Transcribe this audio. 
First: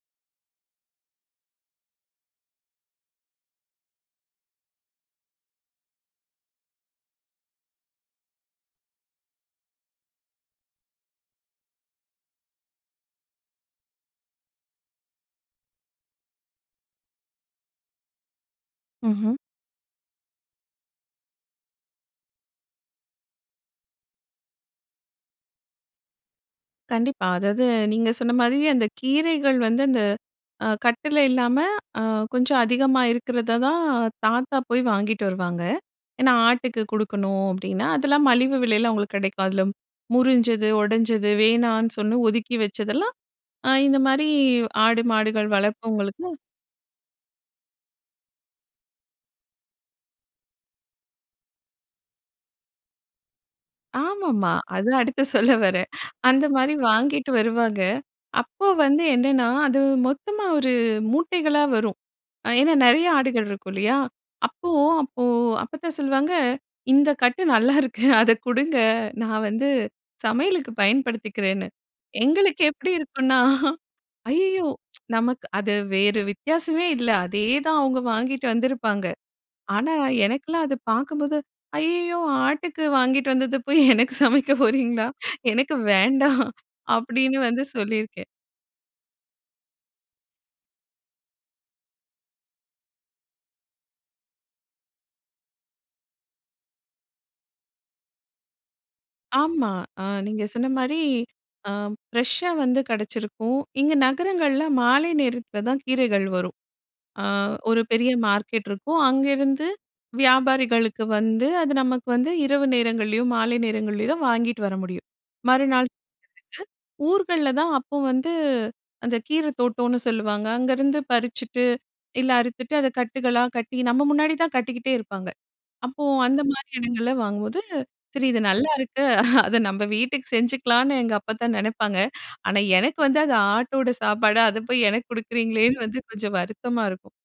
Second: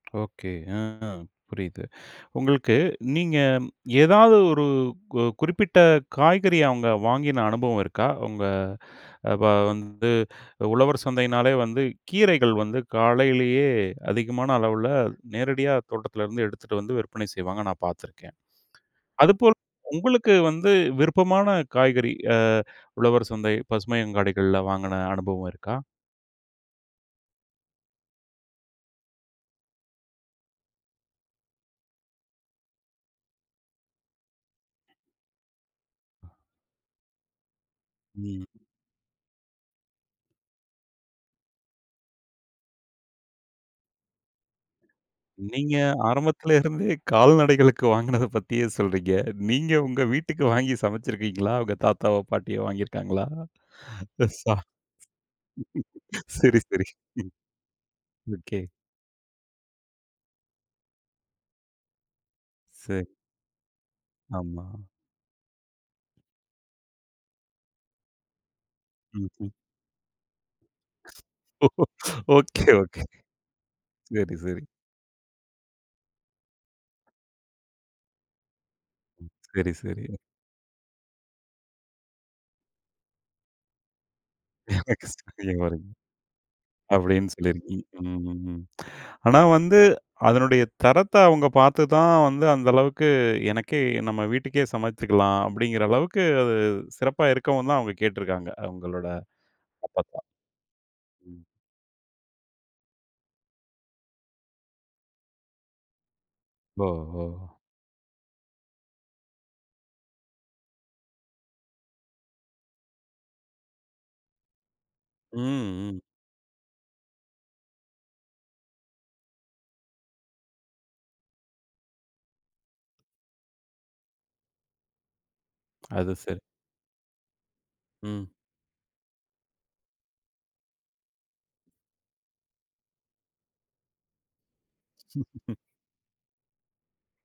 Okay. ஆ, புரியுது. உங்களுக்கு நீங்க ஏதாவது ஒரு கு குறிப்பிட்ட காய்கறிய அவுங்க வாங்கின அனுபவம் இருக்கா? உங்க அ இப்ப வந்து உழவர் சந்தையினாலே வந்து கீரைகள் வந்து காலையிலேயே அதிகமான அளவுல நேரடியா தோட்டத்திலருந்து எடுத்துட்டு வந்து விற்பனை செய்வாங்க நான் பார்த்துருக்கேன் ம்ஹ்ம். அதுபோல் உங்களுக்கு வந்து விருப்பமான காய்கறி அ உழவர் சந்தை, பசுமை அங்காடிகள்ல வாங்கின அனுபவம் இருக்கா? கண்டிப்பா. அதாவது நீங்க சொன்ன மாரியே அந்த கீரைகள் வந்து அந்த அ கட்டுல இல்லாம அ கொஞ்சம் அதிகமா இருக்கிறத தான் தாத்தா போய் வாங்கிட்டு வருவாங்க. ஏன்னா, "ஆட்டுக்கு குடுக்கணும்," அப்பிடின்னா அதெல்லாம் ம். மலிவு விலையில, அவுங்களுக்கு கிடைக்கும். அதில முறிஞ்சது, உடஞ்சது, வேணான்னு சொன்ன, ஒதுக்கி வச்சதெல்லாம், அ இந்தமாரி ஆடு, மாடுகள் நீங்க வளர்ப்பவங்களுக்கு ஆரம்பத்தில இருந்தே கால்நடைகளுக்கு வாங்குனத பத்தியே சொல்றீங்க. நீங்க உங்க வீட்டுக்கு வாங்கி சமச்சிருக்கீங்களா? உங்க தாத்தாவோ! பாட்டியோ! வாங்கிருக்காங்களா? ஆமா, இத ஆமா. சா அதுதான் அடுத்து சொல்ல வரேன். சரி, அந்தமாரி சரி வாங்கிட்டு வருவாங்க. ஓகே. அப்போ வந்து என்னன்னா அது மொத்தமா ஒரு மூட்டைகளா வரும். அ ஏன்னா சரி. நிறைய ஆடுகள் இருக்கும் இல்லயா! ஆமா. அப்போ அப்போ அப்பத்தா சொல்லுவாங்க, இந்த கட்டு நல்லாயிருக்கு. அதை கொடுங்க நான் ம்ஹ்ம். வந்து சமையலுக்கு பயன்படுத்திக்கிறேன்னு. எங்களுக்கு ஒகே, எப்பிடி ஓகே. இருக்குன்னா சரி, சரி. ஐயய்யோ! நமக் அது வேறு வித்தியாசமே இல்ல. அதே தான் அவங்க வாங்கிட்டு வந்திருப்பாங்க. சரி, ஆனா சரி. எனக்குல்லாம் அதை பாக்கும்போது "ஐயய்யோ! ஆட்டுக்கு வாங்கிட்டு வந்தத போய் எனக்கு சமைக்க போறீங்களா? எனக்கு [unintelligible] வேண்டாம்" அப்பிடின்னு அப்பிடின்னு வந்து சொல்லியிருக்கீங்க. ம். சொல்லியிருக்கேன். ம். ம். ஆனா, வந்து அதனுடைய தரத்த அவுங்க பார்த்து தான் வந்து அந்த அளவுக்கு "எனக்கே நம்ம வீட்டுக்கே சமைச்சுக்கலாம்." அப்பிடிங்கிற அளவுக்கு அது சிறப்பா இருக்கவுந்தான் அவுங்க கேட்டிருக்காங்க. அவுங்களோட ஆமா. அ அப்பத்தா! நீங்க சொன்னமாரி [unintelligible] ஆ ஃப்ரெஷ்ஷா வந்து கிடைச்சிருக்கும். இங்கே நகரங்கள்ல மாலை நேரத்தில தான் கீரைகள் வரும். ஓ! ஆ ஓ! ஒரு பெரிய மார்க்கெட் இருக்கும். அங்கிருந்து வியாபாரிகளுக்கு வந்து, அது நமக்கு வந்து இரவு நேரங்கள்லேயும் மாலை நேரங்கள்லேயும் தான் வாங்கிட்டு வர முடியும். ம், மறுநாள் ம். [unintelligible] ஊர்கள்ல தான் அப்போ வந்து அந்த கீர தோட்டோன்னு சொல்லுவாங்க. அங்கருந்து பறிச்சுட்டு, இல்ல அறுத்துட்டு, அத கட்டுக்களா கட்டி நம்ம முன்னாடிதான் கட்டிக்கிட்டே இருப்பாங்க. அப்போ அது, சரி. அந்தமாரி இடங்கள்ல வாங்கும்போது, சரி, ம். இது நல்லாயிருக்கு. அத நம்ம வீட்டுக்கு செஞ்சுக்கலான்னு எங்கள் அப்பத்தா நினைப்பாங்க. ஆனா, எனக்கு வந்து அது ஆட்டோட சாப்பாடு, அத போய் எனக்கு கொடுக்குறீங்களேன்னு வந்து கொஞ்சம் வருத்தமா இருக்கும்.